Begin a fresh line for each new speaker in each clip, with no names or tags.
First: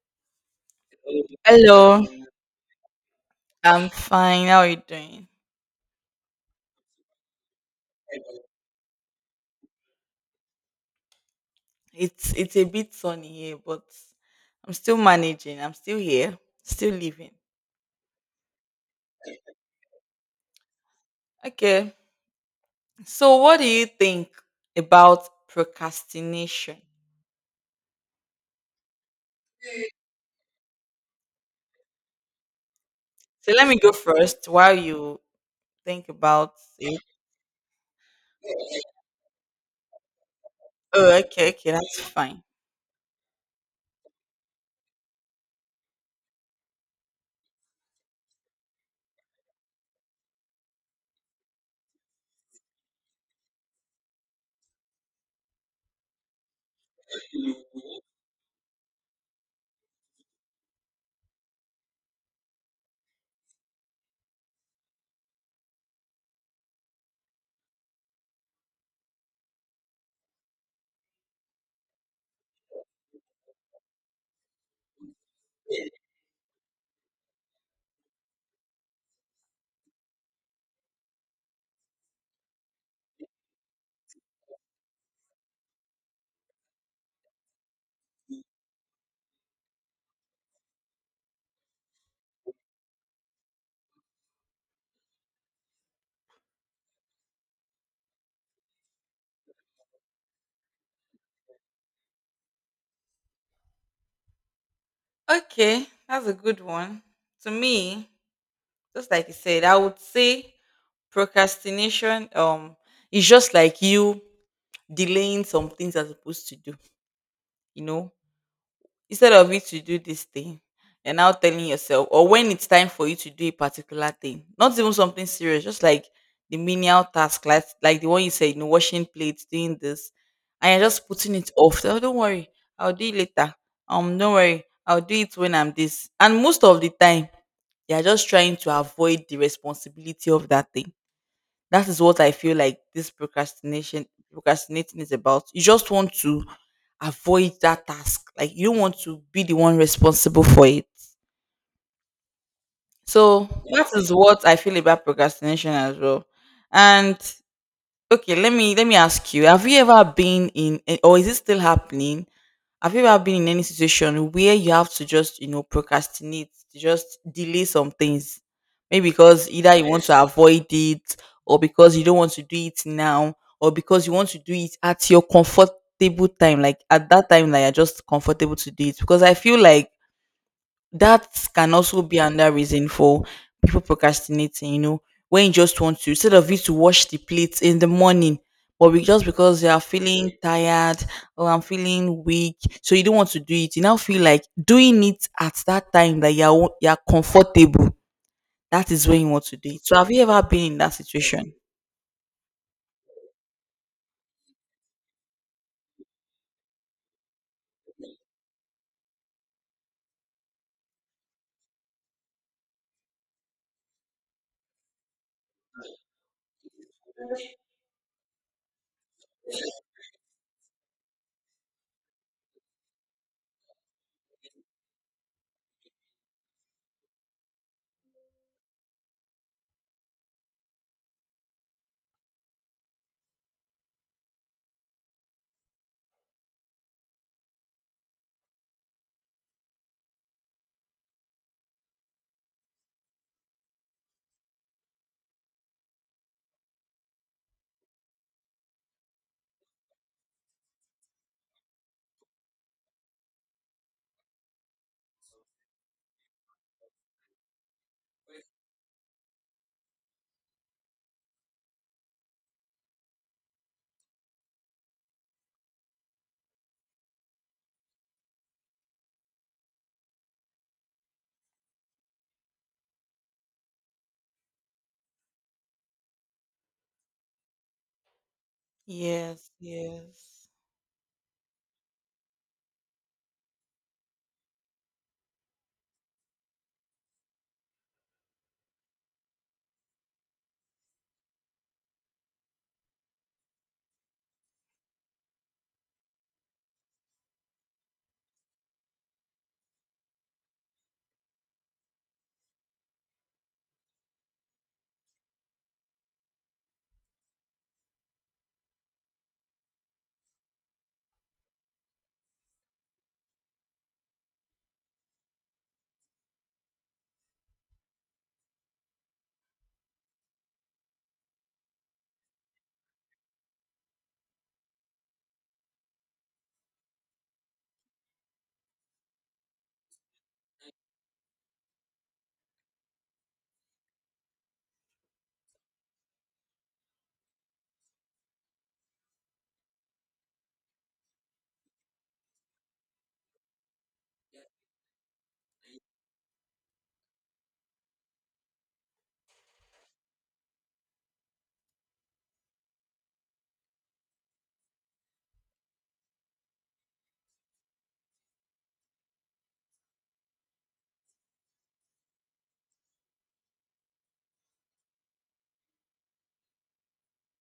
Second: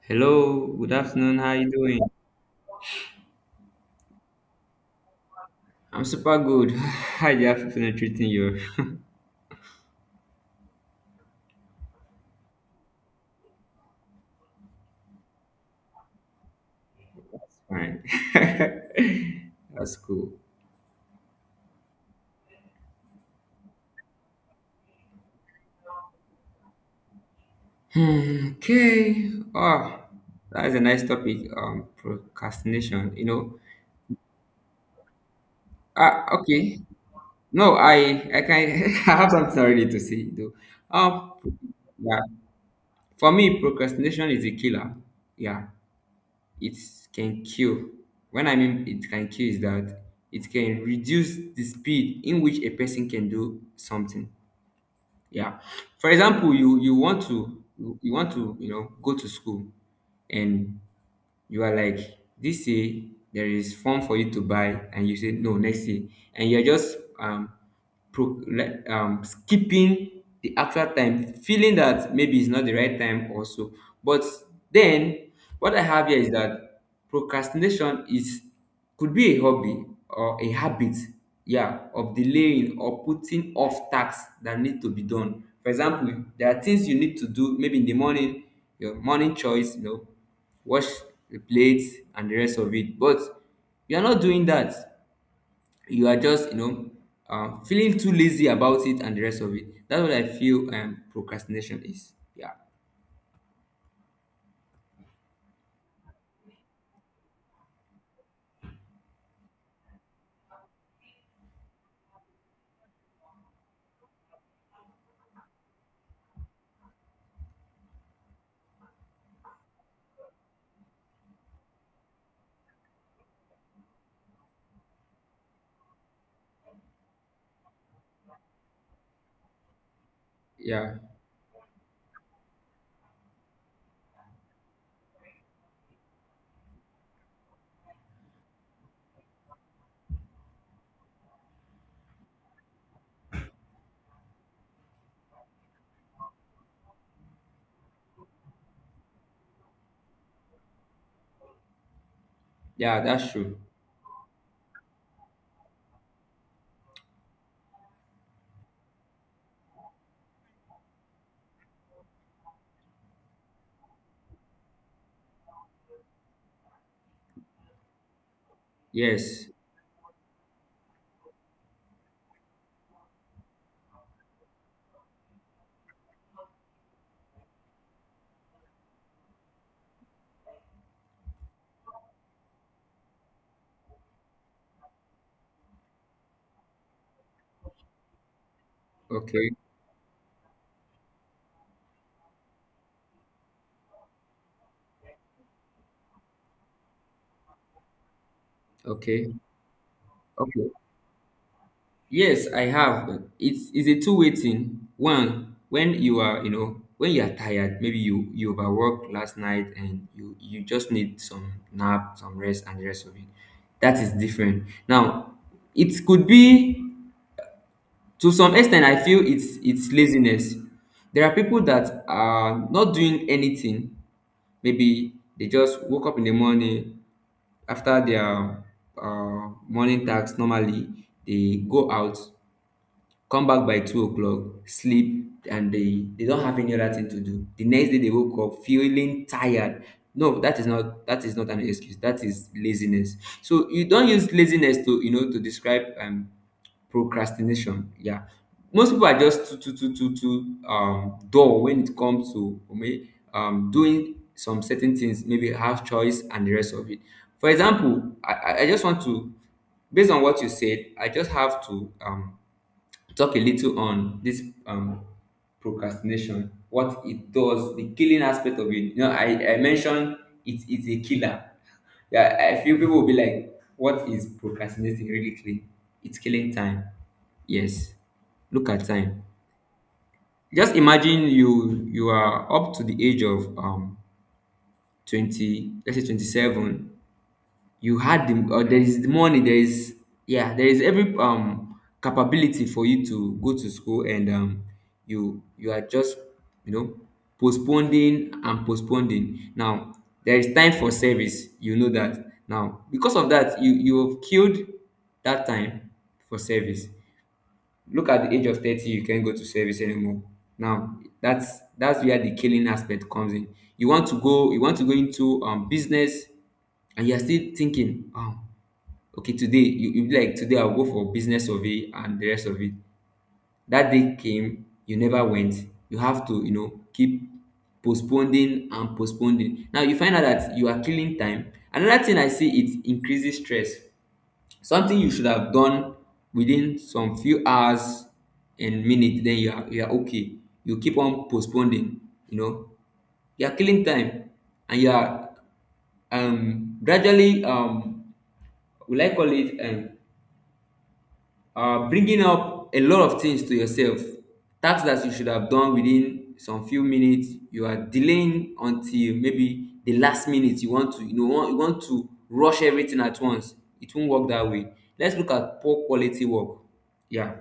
Hello, good afternoon. How you doing?
Hello, I'm fine. How are you doing?
I'm super good. How you afternoon treating you?
It's a bit sunny here, but I'm still managing. I'm still here, still living.
Fine. That's cool.
Okay. So, what do you think about procrastination?
Hmm, okay. Oh, that's a nice topic. Procrastination. You know.
So, let me go first while you think
Ah,
about
okay.
it.
No, I can. I have something already to say though.
Oh,
Um,
okay, okay, that's
yeah.
fine.
For me, procrastination is a killer. Yeah. It can kill. When I mean it can kill, is that it can reduce the speed in which a person can do something. Yeah. For example, you want to you want to you know go to school, and you are like this year there is form for you to buy, and you say no, next year. And you're just like skipping the actual time, feeling that maybe it's not the right time also. But then what I have here is that procrastination is, could be a hobby or a habit, yeah, of delaying or putting off tasks that need to be done. For example, there are things you need to do maybe in the morning, your morning choice, you know, wash the plates and the rest of it. But you're not doing that, you are just, you know, feeling too lazy about it and the rest of it. That's what I feel procrastination is, yeah,
Okay, that's a good one. To me, just like you said, I would say procrastination is just like you delaying some things you're supposed to do, you know, instead of you to do this thing, you're now telling yourself, or when it's time for you to do a particular thing, not even something serious, just like the menial task, like the one you said, you know, washing plates, doing this, and you're
yeah,
just putting it off. Oh, don't worry, I'll do it later. Don't worry, I'll do it when I'm this. And most of the time, you're just trying to avoid the responsibility of that thing that is what I feel like this procrastination procrastinating is about. You just want to avoid that task. Like you don't want to be the one responsible for it.
yeah, that's
So
true.
that is what I feel about procrastination as well. And okay, let me ask you: have you ever been in, eh, or is it still happening? Have you ever been in any situation where you have to just, you know, procrastinate, to just delay some things? Maybe
Yes,
because either you want to avoid it, or because you don't want to do it now, or because you want to do it at your comfortable time, like at that time that you're just comfortable to do it. Because I feel like that can also be another reason for people procrastinating, you know, when you just want to, instead of you to wash the plates in the morning, but we just
okay,
because you are feeling tired or I'm feeling weak, so you don't want to do it. You now feel like doing it at that time that you're comfortable. That is when
okay,
you want to do it. So have you ever
okay.
been in that situation?
Yes, I have. It's a two-way thing. One, when you are you know when you are tired, maybe you you overworked last night and you just need some nap, some rest and the rest of it, that is different. Now it could be, to some extent, I feel it's laziness. There are people that are not doing anything. Maybe they just woke up in the morning after their morning task. Normally they go out, come back by 2 o'clock, sleep, and they don't have any other thing to do. The next day they woke up feeling tired. No, that is not, that is not an excuse, that is laziness. So you don't use laziness to you know to describe procrastination, yeah. Most people are just too dull when it comes to doing some certain things, maybe house choice and the rest of it. For example, I just want to, based on what you said, I just have to talk a little on this, procrastination, what it does, the killing aspect of it. You know, I mentioned it is a killer. Yeah, I feel people will be like, what is procrastinating really clean? It's killing time. Yes. Look at time.
Yes, yes,
Just imagine you are up to the age of 20, let's say 27. You had the, or there is the money, there is, yeah, there is every capability for you to go to school, and you are just, you know, postponing and postponing. Now there is time for service, you know, that now because of that you have killed that time for service. Look at the age of 30, you can't go to service anymore. Now that's where the killing aspect comes in. You want to go, you want to go into business, and you're still thinking, "Oh, okay today you, you be like today I'll go for business survey and the rest of it. That day came, you never went. You have to you know keep postponing and postponing. Now you find out that you are killing time. Another thing I see, it increases stress. Something you should have done within some few hours and minutes, then you are, you are okay, you keep on postponing, you know, you are killing time, and you are gradually, will I call it bringing up a lot of things to yourself. Tasks that you should have done within some few minutes, you are delaying until maybe the last minute, you want to you know you want to rush everything at once. It won't work that way. Let's look at poor quality work, yeah.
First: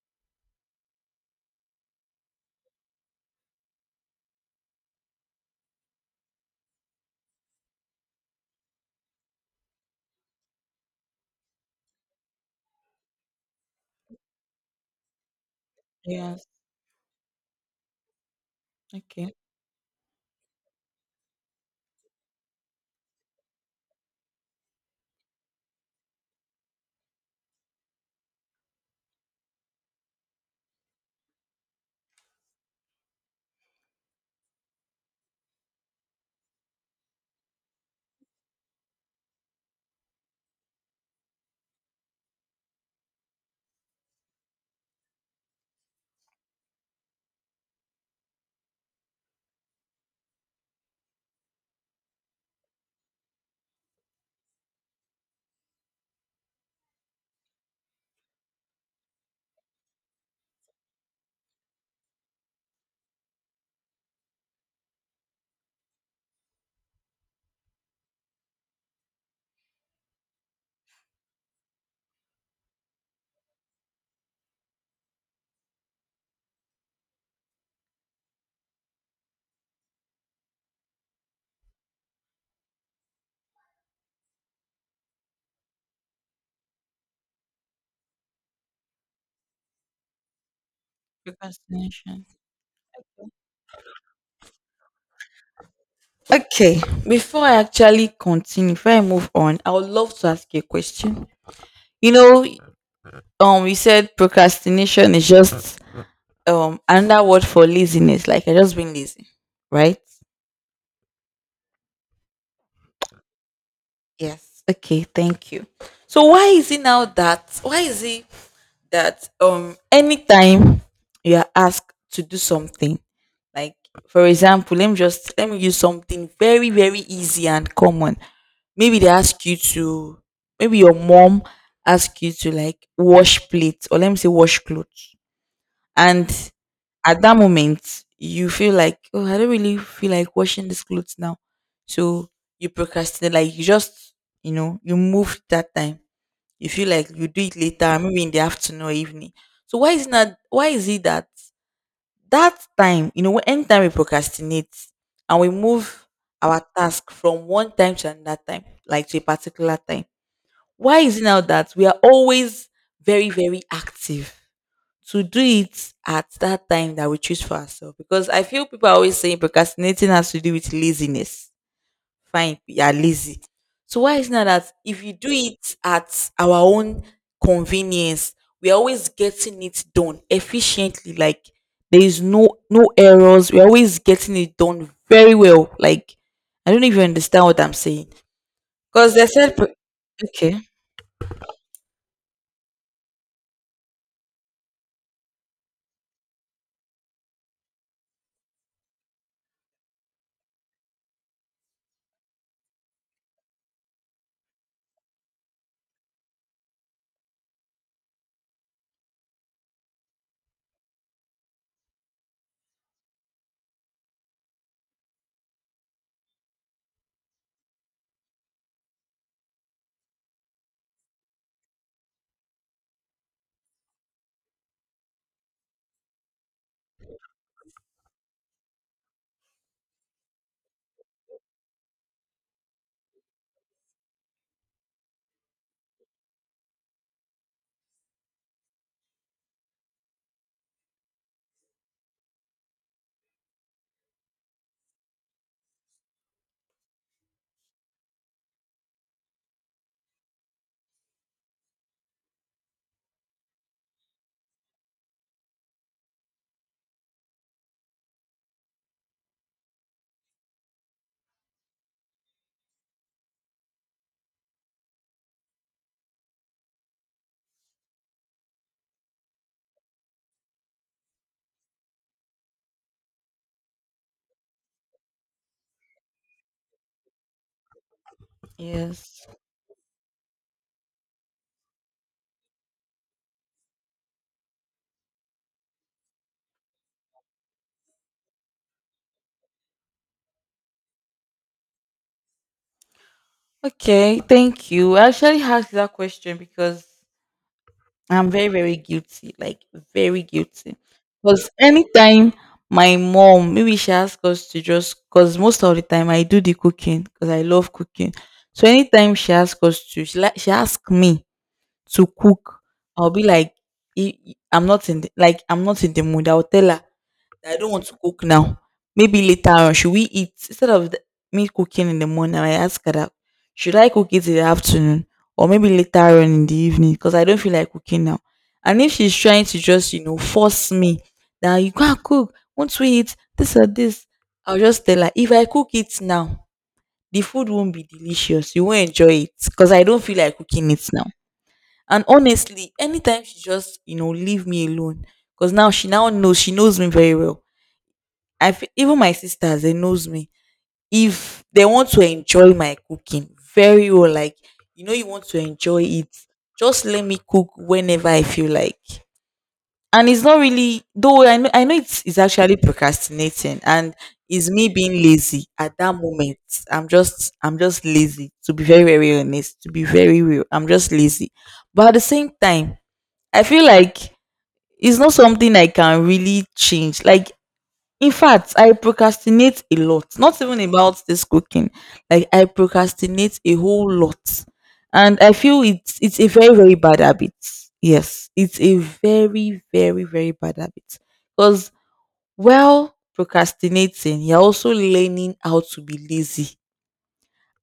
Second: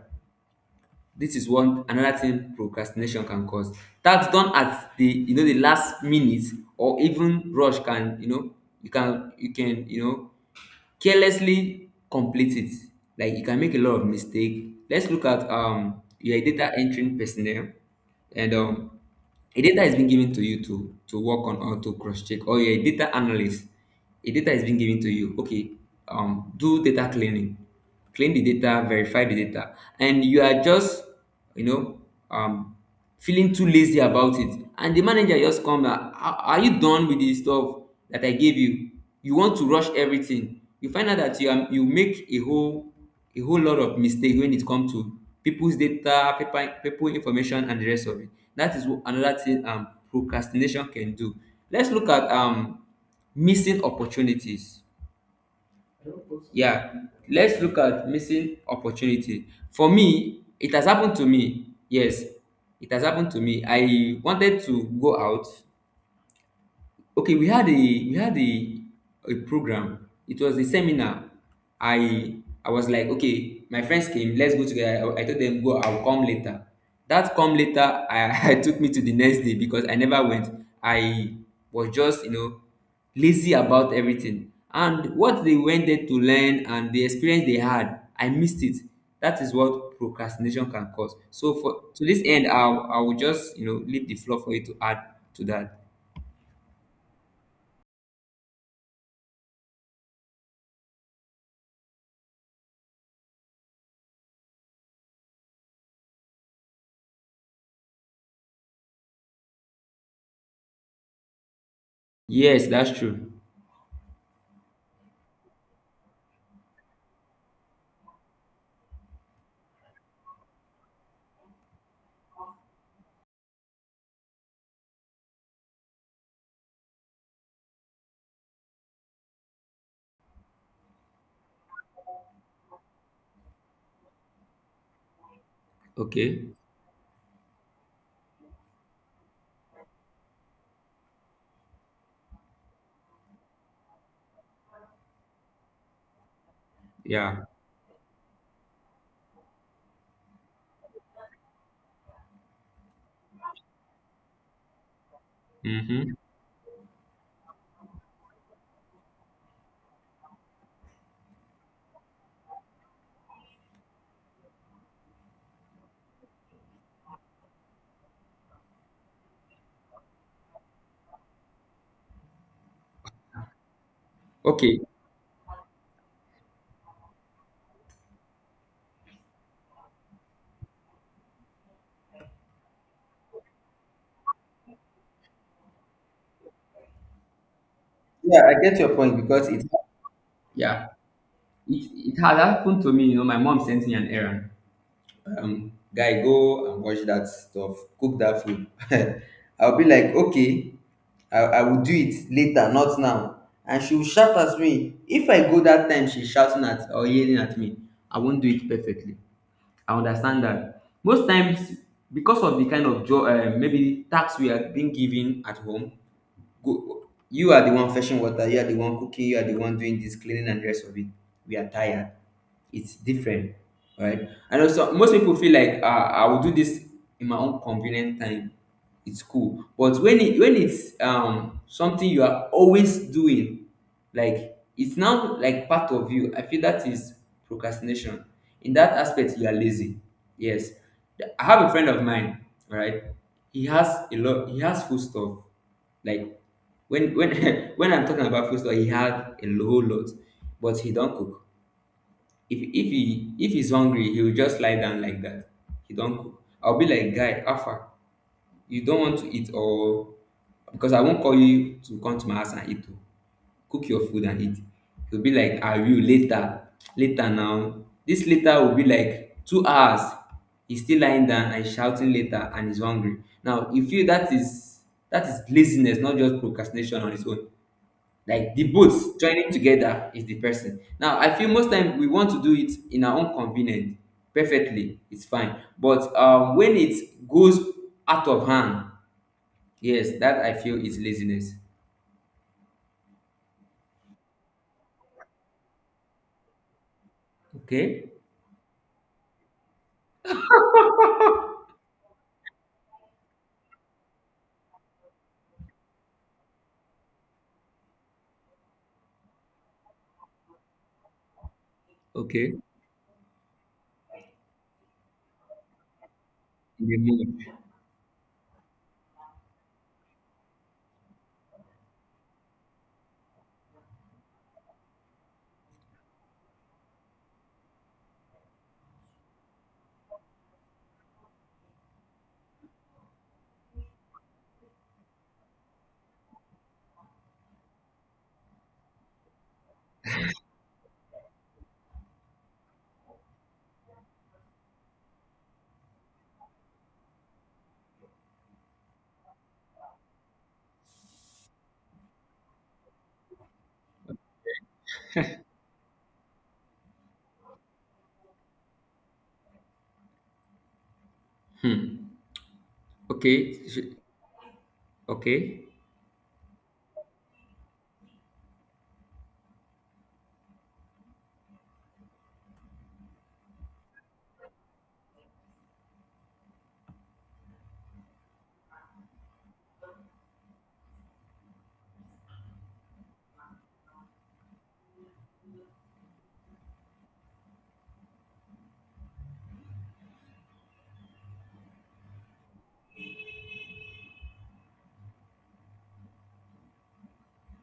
This is one another thing procrastination can cause. Tasks done at the, you know, the last minute, or even rush, can, you know, you can, you can, you know, carelessly complete it. Like, you can make a lot of mistake. Let's look at your
yes.
data entering personnel, and
Okay.
a data is being given to you to work on or to cross check. Or you're a data analyst. A data is being given to you. Okay, do data cleaning, clean the data, verify the data, and you are just, you know, um, feeling too lazy about it. And the manager just come, "Ah, ah, are you done with the stuff that I gave you? You want to rush everything. You find out that you are, you make a whole, a whole lot of mistake when it come to peoples data, people information and the rest of it. That is another thing procrastination can do. Let's look at missing opportunities, yeah. Let's look at missing opportunity. For me, it has happened to me. Yes, it has happened to me. I wanted to go out. Okay, we had a, we had a program. It was a seminar. I I was like, okay, my friends came, let's go together. I told them go, I'll come later. That come later, I, I took me to the next day because I never went. I was just you know lazy about everything. And what they went there to learn and the experience they had, I missed it. That is what procrastination can cause. So for to this
Procrastination.
end, I will just you know leave the floor for you to add to that.
Okay, before I actually continue, before I move on, I would love to ask you a question. You know, we said procrastination is just another word for laziness. Like I just been lazy, right?
Yes, that's true.
Yes. Okay. Thank you. So why is it now that? Why is it that anytime you are asked to do something, like for example, let me just let me use something very, very easy and common. Maybe they ask you to, maybe your mom asks you to like wash plates, or let me say wash clothes, and
Okay.
at that moment you feel like, oh, I don't really feel like washing these clothes now. So you procrastinate, like you just, you know, you move that time, you feel like you
Yeah.
do it later, maybe in the afternoon or evening. So why is not, why is it that that time, you know, when anytime we procrastinate and we
Mm-hmm.
move our task from one time to another time, like to a particular time, why is it now that we are always very, very active to do it at that time that we choose for ourselves? Because I feel people are always saying procrastinating has to do with laziness. Fine, you are lazy. So why is it not that
Okay.
if you do it at our own convenience, we are always getting it done efficiently. Like there is no errors. We're always getting it done very well. Like I don't even understand what I'm saying.
Yeah, I get your
Because
point
they
because
said
it.
okay.
Yeah. It had happened to me. You know, my mom sent me an errand. Guy, go and wash that stuff. Cook that food. I'll be like, okay, I will do it later, not now. And she will shout at me. If I go that time, she's shouting at or yelling at me, I won't do it perfectly. I understand that. Most times, because of the kind of job, maybe tax we are being given at home, go. You are the one fetching water, you are the one cooking, you are the one doing dis cleaning and the rest of it, we are tired. It's different, right. And also most people feel like, I will do this in my own convenient time. It's cool. But when it, when it's something you are always doing, like it's now like part of you, I feel that is procrastination. In that aspect, you are lazy, yes. I have a friend of mine, all right. He has a lot, he has food stuff. Like, when when I'm talking about food stuff, he had a whole lot, but he don't cook. If he, if he's hungry, he will just lie down like that. He don cook. I will be like, guy, how far, you don want to eat, or because I won't call you to come to my house and eat o. Cook your food and eat. He will be like, ah, you later. Later now, this later will be like 2 hours, he's still lying down and shouting later, and he's hungry. Now you feel that is, that is laziness, not just procrastination on its own, like the both
Yes.
joining together is the person. Now I feel most time we want to do it in our own convenience perfectly, it's fine. But when it goes out of hand, yes, that I feel is laziness.
Okay, thank you. I actually asked that question because
Okay,
I'm very, very guilty, like very guilty. Because anytime my mom, maybe she asks us to just, because most of the time I do the cooking because I love cooking. So anytime she asks us to, she, like she asks me to
okay,
cook, I'll be like, I'm not in the, like I'm not in the mood." I'll tell her
in the moment.
I don't want to cook now. Maybe later on, should we eat instead of the, me cooking in the morning? I ask her that, should I cook it in the afternoon or maybe later on in the evening, because I don't feel like cooking now. And if she's trying to just, you know, force me that you can't cook, won't we eat this or this? I'll just tell her, if I cook it now, the food won't be delicious. You won't enjoy it because I don't feel like cooking it now. And honestly, anytime she just, you know, leave me alone, because now she now knows, she knows me very well. I feel even my sisters, they knows me. If they want to enjoy my cooking very well, like, you know, you want to enjoy it, just let me cook whenever I feel like. And it's not really though, I know, I know
Hmm.
it's actually
Okay
procrastinating and it's me being lazy
okay.
at that moment. I'm just lazy, to be very, very honest, to be very real. I'm just lazy. But at the same time, I feel like it's not something I can really change. Like in fact, I procrastinate a lot. Not even about this cooking. Like I procrastinate a whole lot. And I feel it's a very, very bad habit. Yes. It's a very, very, very bad habit. Because while procrastinating, you're also learning how to be lazy.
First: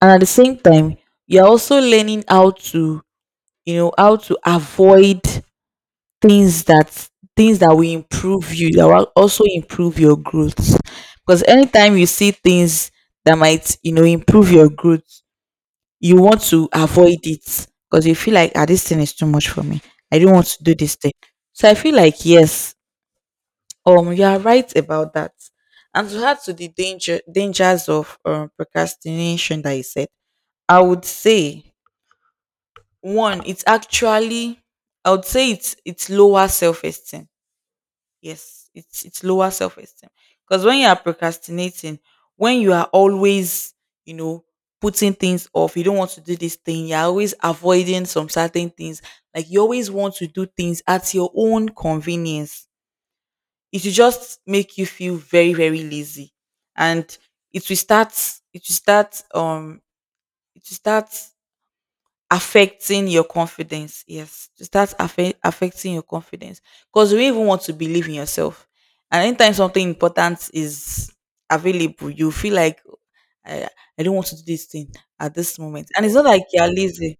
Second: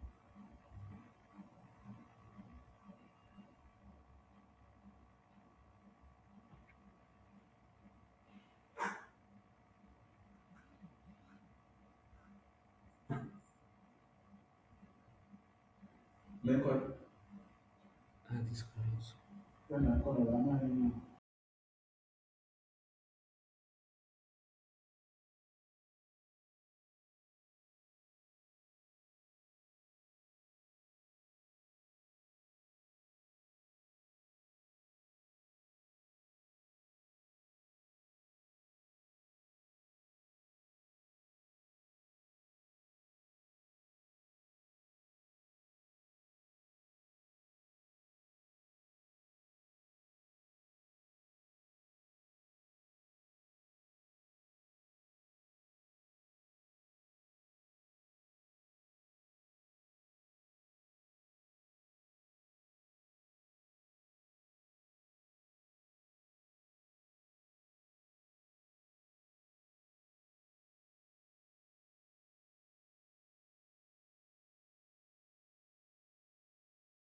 And at the same time, you're also learning how to, you know, how to avoid things that, things that will improve you, that will also improve your growth, because anytime you see things that might, you know, improve your growth, you want to avoid it because you feel like, ah, this thing
Ah,
is too much for me, I don't want to do this thing. So I feel like, yes, you are right about that. And to add to the dangers of procrastination that you said, I would say one, it's actually, I would say it's lower self esteem. Yes, it's lower self-esteem. Because when you are procrastinating, when you are always, you know, putting things off, you don't want to do this thing, you're always avoiding some certain things. Like you always want to do things at your own convenience. It will just make you feel very, very lazy. And it will start it will start it will start affecting your confidence. Yes, to start affecting your confidence because you even want to believe in yourself. And anytime something important is available, you feel like I, I don't want to do this thing at this moment. And it's not like you're lazy.